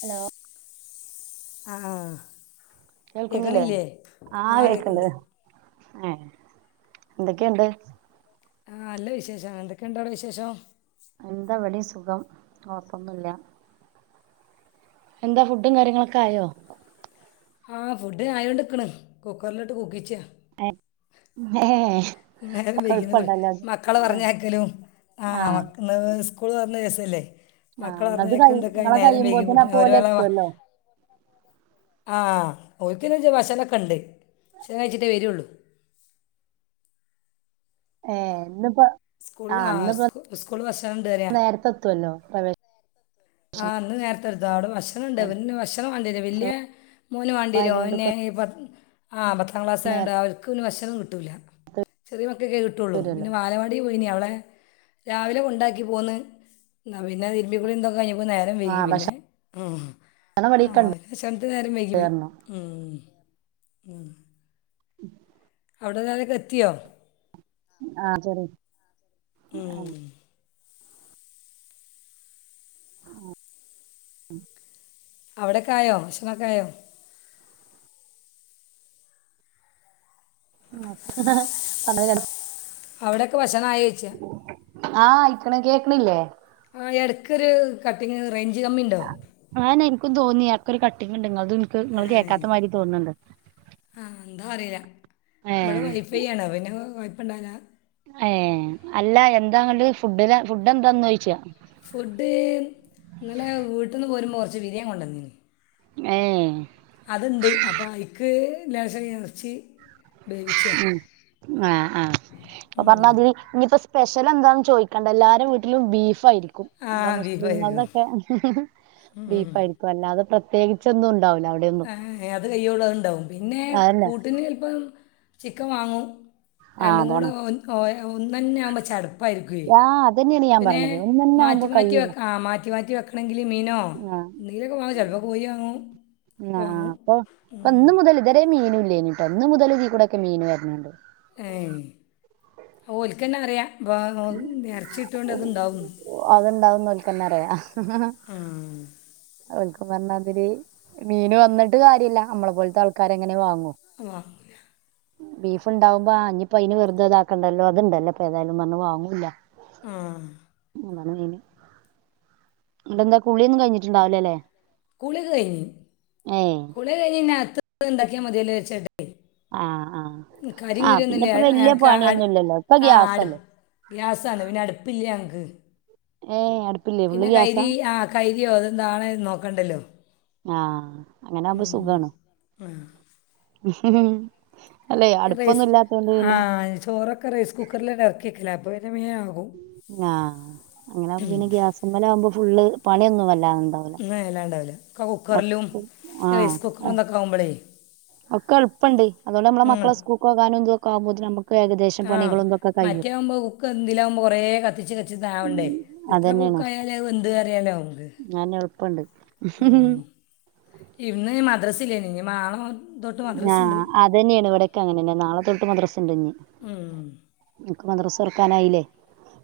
Hello ആഹ് കേൾക്കുന്നില്ലേ കേക്കണില്ലേ ആഹ് കേക്ക്ണ്ട് ഏ എന്തൊക്കെണ്ട് ആഹ് അല്ല വിശേഷം എന്തൊക്കെണ്ടവിടെ വിശേഷം എന്തവെടിം സുഖം കൊഴപ്പൊന്നുല്ല എന്താ ഫുഡും കാര്യങ്ങളൊക്കെ ആയോ ആ ഫുഡ് ആയൊണ്ട്ക്ക്ണ് കുക്കറിലിട്ട് കൂക്കിച്ച എഹ് ഏഹ് നേരം ഒക്കെ വേയ്ക്ന്നതും എളുപ്പണ്ടല്ലോ അത് മക്കളെ പറഞ്ഞക്കലും ആ ആഹ് മക്കള് സ് സ്കൂൾ തുറന്ന ദിവസല്ലേ ആഹ് മക്കളെ നിങ്ങത് കൈ പറഞ്ഞയക്കുന്നതൊക്കെ ആയി ഇങ്ങളെ നേരം വൈകി കയ്യുമ്പോത്തിനും കൂട്ടിന് അപ്പൊ ഒരു ഓല് വേള എത്തുവല്ലോ ആഹ് ഓൽക്ക് പിന്നെ ഭക്ഷണം ഒക്കെണ്ട ഭക്ഷണം കഴിച്ചിട്ടേ വരുള്ളൂ ഏഹ് ഇന്ന് സ്കൂൾ ആ സ്കൂള് ഭഷണണ്ട് പറയാ നേരത്തെ എത്തുവല്ലോ പ്രവേശനം ആഹ് ഇന്ന് നേരത്തെ [unintelligible] ഭക്ഷണണ്ട് [unintelligible] ഭക്ഷണം വലിയ മോന് വാണ്ടിയരും ഓൻ ആയതുകൊണ്ട് പിന്നെ ഇപ്പോ ഈ [unintelligible] ആഹ് പത്താം ക്ലാസ്സയൊണ്ട് നേരത്തെ അവക്ക്ന്നെ [unintelligible] കിട്ടൂല ചെറിയ ഒക്കെ [unintelligible] കിട്ടുള്ളൂ വരുവല്ലോ പിന്നെ ബാലവാടില് പോയിന് അവി രാവിലെകൊണ്ടാക്കി പോന്ന് പിന്നെ തിരുബികുളിയിതൊക്കെ [unintelligible] കഴിഞ്ഞ് നേരം വൈകി ആഹ് പിന്നെ ഭക്ഷണം ആ ഇവിടെക്കെണ്ട് ഭക്ഷണത്തിന് നേരം വൈകി പോയി പറഞ്ഞു മ് മ് [inaudible] ഉം [inaudible] അവിടെല്ലാരൊക്കെ എത്തിയോ ആ ശരി അ ഉം. ആ ഉ അവിടെക്കായോ ഭക്ഷണൊക്കെയായോ ആ പറഞ്ഞത് കറ അവിടേക്ക ഭഷ് ണം ആയേച്ച് ക്കണ്‌ കേക്കണില്ലേ എടക്കൊര് കട്ടിങ് റേ ആനെനിക്കും തോന്നി ആ ഒരു കട്ടിങ്ങ്ങെണ്ട്ങ്ങോൽ തെനിക്ക് ഇങ്ങൾ ഏ കേക്കാത്ത മാരി തോന്നുന്നെണ്ട് ആ എന്താ അറിയില്ല ഏ ഇവിടെ വൈഫൈ ആണ് പിന്നെ [unintelligible] ഏഹ് അല്ല എന്താ അങ്ങട് ഫുഡിന് ഫുഡ് എന്താന്ന് ചോദിച്ചാ ഫുഡ് ഇന്നലെ വീട്ടിന്ന് പോരുമ്പ കൊറച്ച് ബിരിയാണി കൊണ്ടന്നീ ഏ അതിണ്ട് അപ്പൊ ഐക്ക് ലേശം എറച്ചി ഉ ആഹ് ആഹ് അപ്പൊ പറഞ്ഞത് ഇനിയിപ്പ സ്പെഷ്യൽ എന്താന്ന് ചോദിക്കണ്ടെല്ലാവരേയും വീട്ടിലും ബീഫ് ആയിരി ക്കും ആ നമ്മളെ ബീഫായിരിക്കും മുസ്ലിങ്ങളതൊക്കെ ഹ് ഹ് ബീഫായിയിരിക്കും അല്ലാതെ പ്ര ത്യേകിച്ചൊന്നും ഉണ്ടാവൂല്ല അത് കയ്യോളം അത് ഇണ്ടാവും പിന്നെ അതന്നെ കൂട്ടിന് ചെല്പ്പം ചിക്കൻ വാങ്ങും ആ രണ്ടും കൂടെ അതാണ് ഒ എ ഒന്നെന്നെ ആവുമ്പോ ചടപ്പായിരിക്കെ ആ അതന്നെയാണ് ഞാൻ പിന്നെ പറഞ്ഞത് ഒന്നന്നെ മാറ്റി ആവുമ്പോ മാറ്റി കഴിയൂല ആ മാ റ്റി മാറ്റി വെക്കണെങ്കി മീനോ ആ ന്തേലൊക്കെ വാങ്ങും ചെലപ്പോ കോയി വാങ്ങും ഒക്കെ ആ വാങ്ങും അപ്പൊ ഇപ്പം ഉം. ഇന്ന് മുതൽ ഇത് വരേ മീനും ഇല്ല്യേര്ന്ന്ട്ടൊ ഇന്ന് മുതല് ഇതിലൂടൊക്കെ മീന് വര്ണ് ണ്ട് ഏ ഓൽക്കെന്നെ അറിയാ വ വ് ഇറച്ചി കിട്ട്യോതോണ്ട് അത് ഇണ്ടാവും അതുണ്ടാവുന്നോൽക്കന്നെ അവർക്ക് പറഞ്ഞ മാതിരി മീൻ വന്നിട്ട് കാര്യല്ല നമ്മളെ പോലത്തെ ആൾക്കാര് എങ്ങനെ വാങ്ങും ആ ബീഫുണ്ടാവുമ്പോ അയിനിപ്പ വെറുതെ ഇതക്കണ്ടല്ലോ ഇത്ണ്ടല്ലോ ഏതായാലും വന്ന് വാ [inaudible] ആ [unintelligible] എന്താ കുളിയൊന്നും കഴിഞ്ഞിട്ടുണ്ടാവില്ലല്ലേ കുളി ഒക്കെ കഴിഞ്ഞ് ഏയ് കുളി കഴിഞ്ഞകത്ത് [inaudible] ക്യ മതിയല്ലോ ആഹ് ആഹ് [unintelligible] കരിം ആഹ് കുരുന്നില്ല പിന്നെപ്പോ വല്യ ഞക്ക് അട് പണിയൊന്നും ഇല്ലല്ലോ ഇപ്പൊ ആ അട് ഗ്യാസല്ലേ ഗ്യാസ്സാണ് അടുപ്പ്ല്ല ഞ [inaudible] ഏയ് അട് പിന്നെ [unintelligible] ആ കൈ യോ [unintelligible] നോക്കണ്ടല്ലോ ആ അങ്ങനാവുമ്പോ ഉം. സുഖാണ് ആ ഹ് ഹ് റൈസ് ആ ചോറൊക്കെ റൈസ് കുക്കറിലങ്ങട്ട് എറക്കിക്കല അപ്പൊ പി ആഹ് അങ്ങനാകുമ്പോ ഉം. പിന്നെ ഗ്യാസ്മ്മലാകുമ്പോ ഫുള്ള് പണിയൊന്നു [unintelligible] കുക്കറിലും ഒക്കെ റൈസ് ആഹ് കുക്കറും അതൊക്കെ ആവുമ്പോളേ ഒക്കെ എളുപ്പുണ്ട് അതൊണ്ട് നമ്മെ മക്കളെ സ്കൂക്കകാനും എന്ത് [unintelligible] ആഹ് മറ്റേവുമ്പോ കുക്ക് എന്തിലകുമ്പോ കൊറേ കത്തിച്ച് കത്തിച്ചാവണ്ടേ ഇത്ര അതന്നെയാണ് കുക്ക് ആയാലും അത് വെന്ത് അറിയാലോ മ്മക് അതെന്നെ എളുപ്പണ്ട് ഉം ഇന്ന് മതേർസ് ലേ [unintelligible] ആഹ് അതന്നെയാണ് ഇവിടക്കെ അങ്ങനെന്നെ നാളെ തൊട്ട മദ്രസി ഇണ്ടോഞ്ഞി ഉം മദ്രസ് തൊർക്കാനായില്ലേ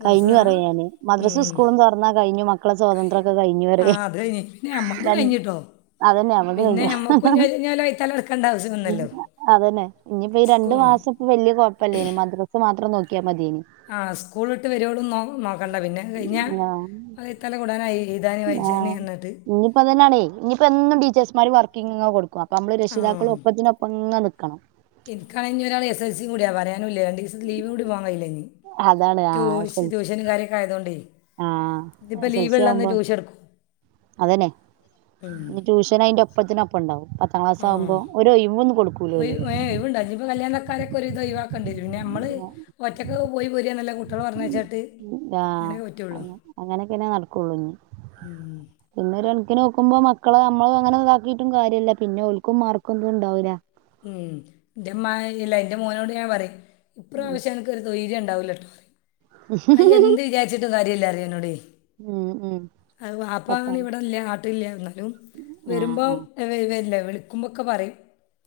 മദ്രസ് കഴിഞ്ഞു ആ പറയ ഞാന് മദ്രസ ഉം സ്കൂളും തുറന്നാ കഴിഞ്ഞു മക്കളെ സ്വാതന്ത്യമൊക്കെ കഴിഞ്ഞു ആ പറയ അത് കഴിഞ്ഞ് പിന്നെ [unintelligible] നമ്മൾതും കഴിഞ്ഞിട്ടോ അതന്നെ ഞമ്മളത് പിന്നെ കഴിഞ്ഞു ഞമ്മക്കും ഇഞ്ഞ് വൈത്താലെ നടക്കണ്ട ആവശ്യം വന്നല്ലോ അതന്നെ ഇനിയിപ്പ ഈ സ്കൂ രണ്ടു മാസം ഇപ്പോ വല്യ കൊഴപ്പല്ലേനി മദ്രസ മാത്ര നോക്കിയ ആ സ്കൂളിട്ട് വരൂ നോ നോക്കണ്ട പിന്നെ കഴിഞ്ഞ ആഹ് അതി ഇത്തടെ കൂടായി ആഹ് ഇനിയിപ്പോതന്നെയണേ ഇനിയിപ്പ എന്നും ടീച്ചേഴസ്മാര് വർക്കിങ് കൊടുക്കുക നമ്മള് രക്ഷിതാക്കളും ഒപ്പത്തിനൊപ്പങ്ങനെ നീ ക്കണം എന്ക്കണേ ഇനി ഒരാള് എസ് എൽ സി കൂടിയാ പറയാൻ ഞാനുമില്ലേ രണ്ട് ദിവസം ലീവ് കൂടി വാങ്ങായിരുന്നിലെ അതാണ് ട്യൂഷ് ട്യൂഷനും കാരൊക്കെ ആയതുകൊണ്ടേ അഹ് ഇന്നിപ്പോൾ എസ് എൽ സി ലീവുള്ളന്ന് ആവുമ്പോ ട്യൂഷൻ എടുക്കും അതന്നെ ഉം ഇനി ട്യൂഷൻ അയിന്റെ ഒപ്പത്തിനൊപ്പം ഉണ്ടാവും [inaudible] പത്താം ക്ലാസ ആകുമ്പോ ഒരു ഒഴിവ് ഒന്ന് കൊടുക്കും ഒഴിവ് ഇണ്ട്പ്പ കല്യാണക്കാരൊക്കെ ഒരു വിതം ഒഴിവാക്കണ്ട് പിന്നെ നമ്മള് ഒറ്റക്ക് പോയി പോരിനല്ല കു അഹ് അങ്ങനെയക്കെ നടക്കുള്ളുഞ് ഉം പിന്നെ ഒരു കണക്കിന് നോക്കുമ്പോ മക്കളെ നമ്മള് അങ്ങനെ ഇതാക്കിയിട്ടും കാര്യമല്ല പിന്നെ ഓളുക്കും മാർക്കും ഒന്നും ഉണ്ടാവൂല്ല ഉം എന്റെമ്മ ഇല്ല എന്റെ മോനോട് ഞാൻ പറയും ഇപ്രാവശ്യം എനക്കൊരു തോയിര്യം ഉണ്ട് ഇണ്ടാവുല്ലാട്ടോ അത് എന്ത് വിചാരിച്ചിട്ട് ഒരു കാര്യം ഇല്ല അറിയുനോട് ഉം ഉം അത് ബാപ്പാണ് പത്താം ഇവിടെല്ല നാട്ടിലില്ല എന്നാലും ആഹ് വരുമ്പോ ആഹ് വരില്ല വിളിക്കുമ്പൊക്കെ പറയും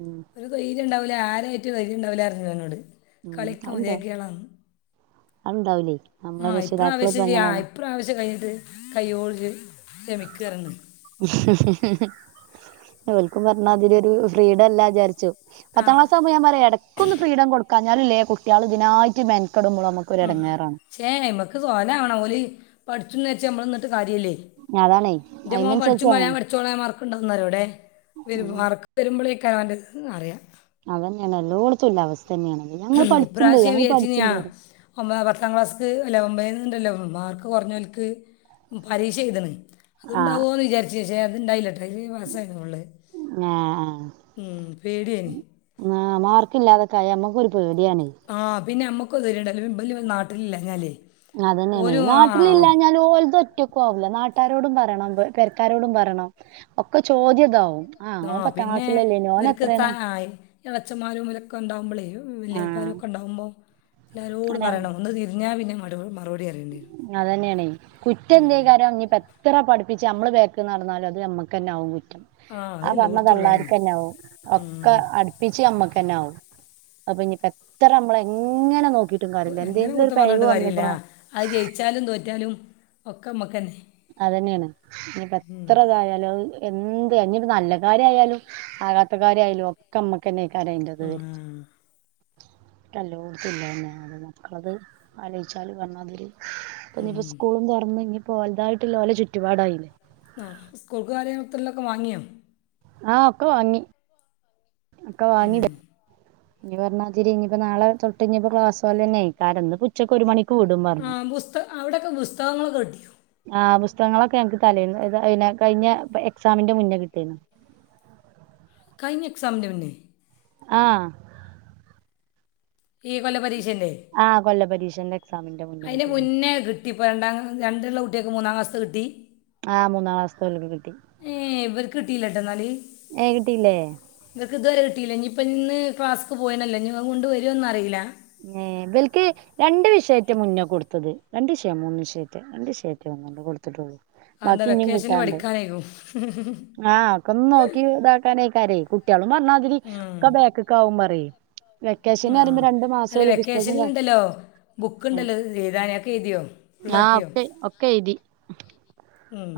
ഉം ഒരു തൊയിരുണ്ടാവു ലെ ആരായിട്ട് [unintelligible] ഉം കളിക്ക അത്ണ്ടാവും മതിയാക്കിയാളാന്ന് അത്ണ്ടാവൂലേ ആ നമ്മളെ രക്ഷിതാക്കൾ ഇപ്പ ഇപ്രാവശ്യം യ്യ് ആ എങ്ങനെയാണ് ഇപ്രാവശ്യം കഴിഞ്ഞിട്ട് കയ്യോളം ജ്ജ് ഓൽക്കും പറഞ്ഞാ അതിലൊരു ഫ്രീഡം അല്ല വിചാരിച്ചു ആ പത്താം ക്ലാസ് ആവുമ്പോ ഞാൻ പറയും എടയ്ക്ക് ഒന്ന് ഫ്രീഡം കൊടുക്കാൻ [unintelligible] കുട്ടികള് ഇതിനായിട്ട് മെ ഉം ക്ഷേ നമ്മക്ക് സോലവണംഓലി പഠിചൂന്ന് വെച്ച് നമ്മള് എന്നിട്ട്- കാര്യമല്ലേ അതാണേ എന്റെ മോൻ പഠിച്ചു അതിനനുസരിച്ച് ഉം പറയാൻ പഠിചൂളാം മാർക്കുണ്ടെന്നു പറയും ഇവിടേ വരുമ്പ മാർക്ക് വരുമ്പോഴേ ഒക്കൻ [unintelligible] അറിയാം അത് തന്നെയാണ് എല്ലോടത്തും ഉള്ള അവസ് ഇപ്രാവശ്യം വിചാരിച്ച് ഞാ പറയും. ഒൻപതാം പത്താം ക്ലാസ്ക്ക് അല്ല ഒമ്പതി ണ്ടല്ലോ മാർക്ക് കുറഞ്ഞോല്ക്ക് പരീക്ഷ എഴുതണേ ആ ഉണ്ടാവോന്നു വിചാരിച്ച് പക്ഷെ അതുണ്ടായില്ല കെ ഡിഗ്രി പാസ്സായിരുന്നു മോള് ഉള്ളെ ആ, ഉം പേടിയായി പേടിയാണ് പിന്നെ നമ്മുക്ക് [unintelligible] ഉണ്ടാവില്ല ഇവര് നാട്ടിലില്ലാഞ്ഞാലേ അതന്നെയാണ് നാട്ടിലില്ലാഞ്ഞാല് ഓലത് ഒറ്റക്കും ആവില്ലേ നാട്ട് കൂട്ടാരോടും പറയണം പെരക്കാരോടും പറയണം ഒക്കെ ചോദ്യമിതാവും ആ പിന്നെ ഇവർക്ക് ത [unintelligible] ഇളയച്ഛൻമാരും ഇവരൊക്കെ ഉണ്ടാകുമ്പോഴേ ആ വലിയപ്പമാരും ഒക്കെ ഉണ്ടാകുമ്പോൾ എല്ലാരോടും അങ്ങനെ പറയണം ഒന്ന് തിരിഞ്ഞാ പിന്നെ അ [unintelligible] അതന്നെയാണേ കുറ്റം എന്ത് ഉം. ചെയ്താലും ഇനിയിപ്പോ എത്ര പഠിപ്പി ഞമ്മള് ബാക്കി നടന്നാലും അത് നമുക്ക് തന്നെയാവും കുറ്റ അത് ആ എല്ലോടത്തുള്ള തന്നെ പറഞ്ഞതള്ളാർക്കെന്നെയാവും ഒക്കെ ഉം. അടുപ്പിച്ച് ഞമ്മക്ക് തന്നെയാവും അതിപ്പോ ഇനിപ്പോ എത്ര നമ്മള് എങ്ങനെ നോക്കി നോക്കീട്ടും കാര്യല്ല എങ്ങനെ എന്തെങ്കിലും ഒരു കുത്തം പിഴവ് പറഞ്ഞിട്ട് കാര്യമില്ല വന്നേക്കണോ അത് ജയിച്ചാലും തോറ്റാലും ഒക്കെ നമ്മക്കന്നെ അതന്നെയാണ് ഇനിപ്പം എത്ര ഇതായാലും അത് എന്ത് ഇനിയ് ഒരു നല്ല കാര്യമായാലും ആകാത്ത കാര്യമായാലും ഒക്കെ നമ്മക്ക് തന്നെ കരയണ്ടതു ഒക്കെ ഉം. എല്ലോട്ത്തും ഇല്ലതന്നെ [unintelligible] മക്കളത് ആലോചിച്ചാല് പറഞ്ഞാതിരി ഉം. പ്പഞ്ഞിപ്പോ സ്കൂളും തുറന്ന് ഇപ്പോൾതായിട്ടുള്ള തായിട്ടുള്ള ഓലെ ചുറ്റുപാടായിന് ആ സ്കൂൾക്ക് കാര്യങ്ങത്തുള്ള വാങ്ങിയോ ആഹ് ഒക്കെ വാങ്ങി അക്ക വാങ്ങി ഉം. ഇനി പറഞ്ഞ മാതിരി ഇനിപ്പോ നാളെ തൊട്ട് ഇനിയിപ്പോ ക്ലാസ്സ് പോലന്നെ ആയി, കാരണം ഇന്നിപ്പോ ഉച്ചക്ക് ഒരു മണി ആ ബുസ്ത അവിടെയൊക്കെ ബുസ്തകങ്ങള് കിട്ട് ആഹ് പുസ്തകങ്ങളൊക്കെ ഞങ്ങക്ക് തലേന്ന് ഏതാ പിന്നെ കഴിഞ്ഞ എക്സാമിന്റെ മുന്നേ കിട്ടിന്നു. കയിഞ്ഞ എക്സാമിൻ്റെ മുന്നേ ആഹ് ഈ കൊല്ല പരീ ആഹ് കൊല്ല പരീക്ഷ എന്നെ അയിന് മുന്നേ കിട്ടിപ്പോ രണ്ടാം രണ്ട്ള്ള കു ട്ട്യേക്ക് മൂന്നാം ക്ലാസ്ത്തെ കിട്ടി ആഹ് മൂന്നാം ക്ലാസ്ത്തെ ഓല്ക്ക് കിട്ടി ഏ ഇവർക്ക് കിട്ടിയില്ല കേട്ടോ എന്നാൽ ഏഹ് കിട്ടീല്ലെ ഇപ്പം ഇന്ന് ക്ലാസ്ക്ക് പോയ്ണല്ലൊ ഇഞ്ഞ് അഹും കൊണ്ട് വരോന്ന് അറീല്ല പിന്നേ ഇവൽക്ക് രണ്ട് വിഷയറ്റെ മുന്നേ കൊടുത്തത് രണ്ട് വിഷയം മൂന്ന് വിഷയറ്റെ രണ്ട് വിഷയറ്റെ രണ്ട് ഒന്നിന്ന് കൊടുത്തിട്ടൊള്ളൂ എന്താ ബാക്കി ഇഞ്ഞും വെക്കേഷനിൽ കിട്ടാണ്ട് പഠിക്കാനായിരിക്കും ആഹ് ഒക്കെ ഒന്ന് നോക്കി ഇതാക്കാനേ ക്കാരെ കുട്ട്യേളൊ ഇമ്മറ്ണാതിരി ഉം. ഒക്കെ ബേക്കിക്കാവും പറയ് ആ വെക്കേഷനറിമ്പം രണ്ട് മാസം അല്ല പുസ്തകം വെക്കേഷനിലുണ്ടല്ലോ ബുക്ക് ഉണ്ടല്ലോ എഴുതാന് അഹൊക്കെ എഴുത്യോ ഫുള്ളാക്ക്യോ എധി ഉം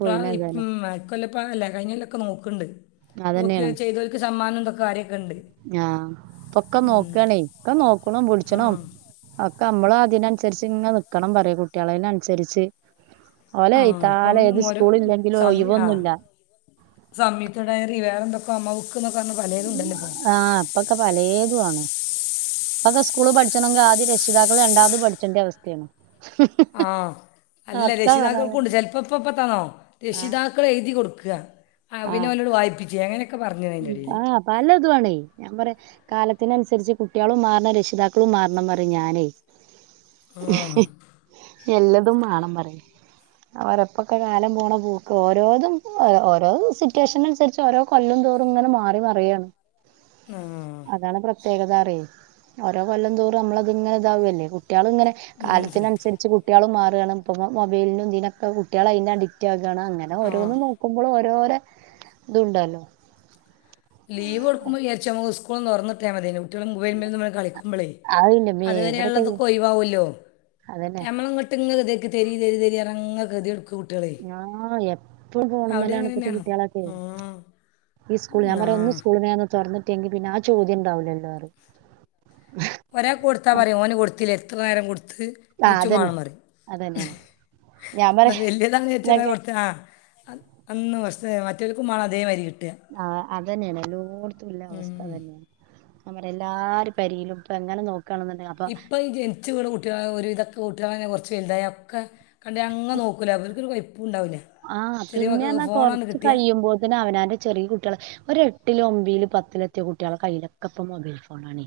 [unintelligible] ഇപ്പം അതല്ല കഴിഞ്ഞ കൊല്ലൊക്കെ നോക്കുണ്ട് അതെന്നേണ് കാര്യമൊക്കെ ഉണ്ട് ആഹ് ഇപ്പൊക്കെ ഉം. നോക്കാണേ ഒക്കെ നോക്ക്ണും ആ ബുട്ച്ച്ണും ഒക്കെ നമ്മള് ഇതിനനുസരിച്ച് ഇങ്ങനെ നിക്കണം പറയും കുട്ടികളന്നെ അനുസരിച്ച് ആഹ് അപ്പം ഒരോ സമയ ആ ഒഴിവൊന്നുമില്ല സമയത്തേടെ വേറെ എന്തൊക്കെ എന്നൊക്കെ പറഞ്ഞ പലതും ഉണ്ടല്ലോ ഇപ്പം ആഹ് അപ്പൊക്കെ പലേതു ആണ് ഇപ്പൊക്കെ സ്കൂളി പഠിച്ചണോങ്കി ആദ്യം രക്ഷിതാക്കള് രണ്ടാമത് പഠിച്ചന്റെ അവസ്ഥയാണ് ആ അല്ല ഒക്കെ രക്ഷിതാക്കൾക്കും ഉണ്ട് പറഞ്ഞാതന്നെ ചെലപ്പിപ്പിപ്പ ആഹ് രക്ഷിതാക്കള് എഴുതി കൊടുക്ക് ക്ക ആഹ് അതിൻ്റെ ഇടയിൽ ആഹ് പല ഇതു ആണേ ഞാൻ പറ കാലത്തിനനുസരിച്ച് കുട്ടിയളും മാറണം രക്ഷിതാക്കളും മാറണംന്ന് പറയും ഞാനേ ആ എല്ലതും മാണം പറയും അവരെപ്പൊക്കെ കാലം പോണ പോക്ക് ഓരോതും ഓരോ സിറ്റുവേഷൻ അനുസരിച്ച് ഓരോ കൊല്ലം തോറും ഇങ്ങനെ മാറി മറിയുവാണ് ആ അതാണ് പ്ര പ്രത്യേകതാ പറിം ഓരോ കൊല്ലം തോറും നമ്മളത് ഇങ്ങനെ ഇതാവല്ലേ കുട്ടികളും ഇങ്ങനെ ഉം, ശരി. കാലത്തിനനുസരിച്ച് കുട്ടികളും മാറാണ് ഇപ്പൊ മൊബൈലിനും ഇതിനൊക്കെ കുട്ടികൾ അതിന് അഡിക്റ്റ് ആകല്ലേ താണ് അങ്ങനെ ആ ഓരോന്ന് നോക്കുമ്പളോ രോര ഇതുണ്ടല്ലോ ഒന്നൊറന്നിട്ടാ മതീനു കുട്ട്യള് മൊബൈലന്ന് പറഞ്ഞ് കളിക്കുമ്പോളേ അതിന്റെമ്മേ ഇവിടൊക്കെ അതുവരെയൊള്ളതൊക്ക ഒയ് വാകുവല്ലോ അതന്നെ ഞമ്മളങ്ങട്ടിങ്ങ [unintelligible] തെരി തെരി തെരി അതങ്ങ് [unintelligible] ഞാ എപ് പളും ഫോണിമ്മല്ലാണ് അങ്ങനെ ഇപ്പത്തെ തന്നെയാണോ കുട്ടികളൊക്കേ ആ ഈ സ്കൂൾ ഞാൻ ആ പറയാ ഒന്ന് സ്കൂളിന്നേഒന്ന് തുറന്ന് ങ്കി പിന്നെ ആ ചോദ്യം ഉണ്ടാവില്ലല്ലോരും ഒരാ കൊടുത്താ പറയും ഓന് കൊടുത്തില്ലെ ത്രനേരം കൊട് ആ നീച്ചു അതന്നെ മണമാറി അതന്നെയാണ് ഞാൻ എന്നാ വലിയതാ ചച്ച പറയാ കൊർത്തന ആ അന്ന് വ മറ്റൊരു കുമ്മാള അതേം വരി കിട്ടും ആഹ് അതന്നെണ്. എല്ലോട്ത്തുംല്ല അവസ്ഥ ഉം. അതന്നെണ്. ഞാൻ പറയ എല്ലാരെ പെരീലും ഇപ്പ എങ്ങനെ നോ ഇപ്പൊ ഈ ജനിച്ച് വീണ കുട്ടികളെ ഒരുവിധ കൂട്ട്യാളെന്നെ കൊർച്ച് വല്തായ ഒക്കെ കണ്ടയ് അങ്ങ നോക്കൂല്ല ഇവൽക്കൊരു കൊയ് ആഹ് പിന്നെ ർഞാ കൊറച്ച് കിട്ടിയാൽ കഴിയുമ്പോത്തിന് അവനാന്റെ ചെറിയ കുട്ടിയളെ ഒരെ ട്ടിലും, ഒമ്പിലും, പത്തിലും എത്തിയ കുട്ടിയളെ കയ്യിലൊക്കെപ്പം മൊബൈൽ ഫോണാണേ.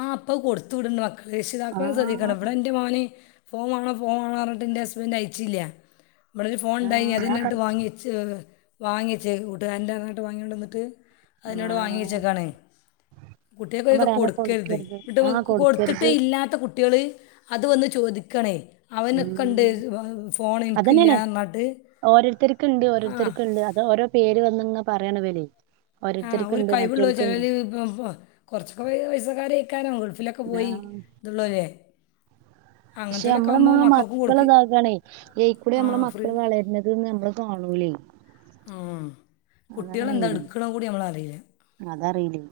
ആഹ് അപ്പത് കൊടുത്തു വിട്ണ്ട് മക്കള് രക്ഷിതാക്കള് ത് ശ്രദ്ധിക്കണ്ടെ ആഹ് ഇവടെ ഇൻ്റെ മോന് ഫോൺ വാണോ ഫോൺ വാണോ പറഞ്ഞിട്ട് ഇൻ്റെ ഹസ്ബൻഡ് അയ്ച്ചില്ല. ഇബടൊര് ഫോൺ ഉണ്ടായി ഇനി ആഹ് അത് ഞാൻ പറ ന്നട്ട് വാങ്ങി വെച്ച് വാങ്ങിയച് കൂട്ടുകാരൻ്റാ പറഞ്ഞാട്ട് വാങ്ങിയൊണ്ടന്നിട്ട് അതിനോട് വാങ്ങി ആഹ് വച്ചക്കാണ്. കുട്ടിയേക്കൊര് ഞാൻ വിധം പറയാ അങ്ങനെ കൊട് തേ കൊടുക്കരുത് ആഹ് [unintelligible] കൊടുത്തിട്ട് കൊടുക്കരുത് ഇല്ലാത്ത കുട്ടിക ങ്ങള്അത് വന്ന് ചോദിക്കണേ അവനൊക്കെണ്ട് ഉം ഫോൺ എനി ക്കില്ലാന്നറിഞ്ഞിട്ട് ‌ക്കിണ്ട് ഓരോരുത്തർക്കെണ്ട് അത് ഓരോ പേര് വന്നങ്ങ പറയാണ വെലേ ആ ഒരു കൈവിള്ളോര് ചിലത് പ പ കുറച്ചൊക്കെ പൈ പൈസക്കാര് ഇക്കാനോ ഗൾഫിലൊക്കെ പോയി ആഹ് ഇതുള്ളൂല്ലേ പക്ഷെ അമ്മള് മ്മള് മക്കളെ ഇതാക്കാണേ എയ്ക്കൂടെ ആ അമ്മള മക്കള് വളരണതേന്ന് നമ്മള് കാണൂല്ലേ ഉം കുട്ടികൾ എന്താ മെയിന് എടുക്കണം കൂടി നമ്മളറിയില്ല അതറിയില്ലേ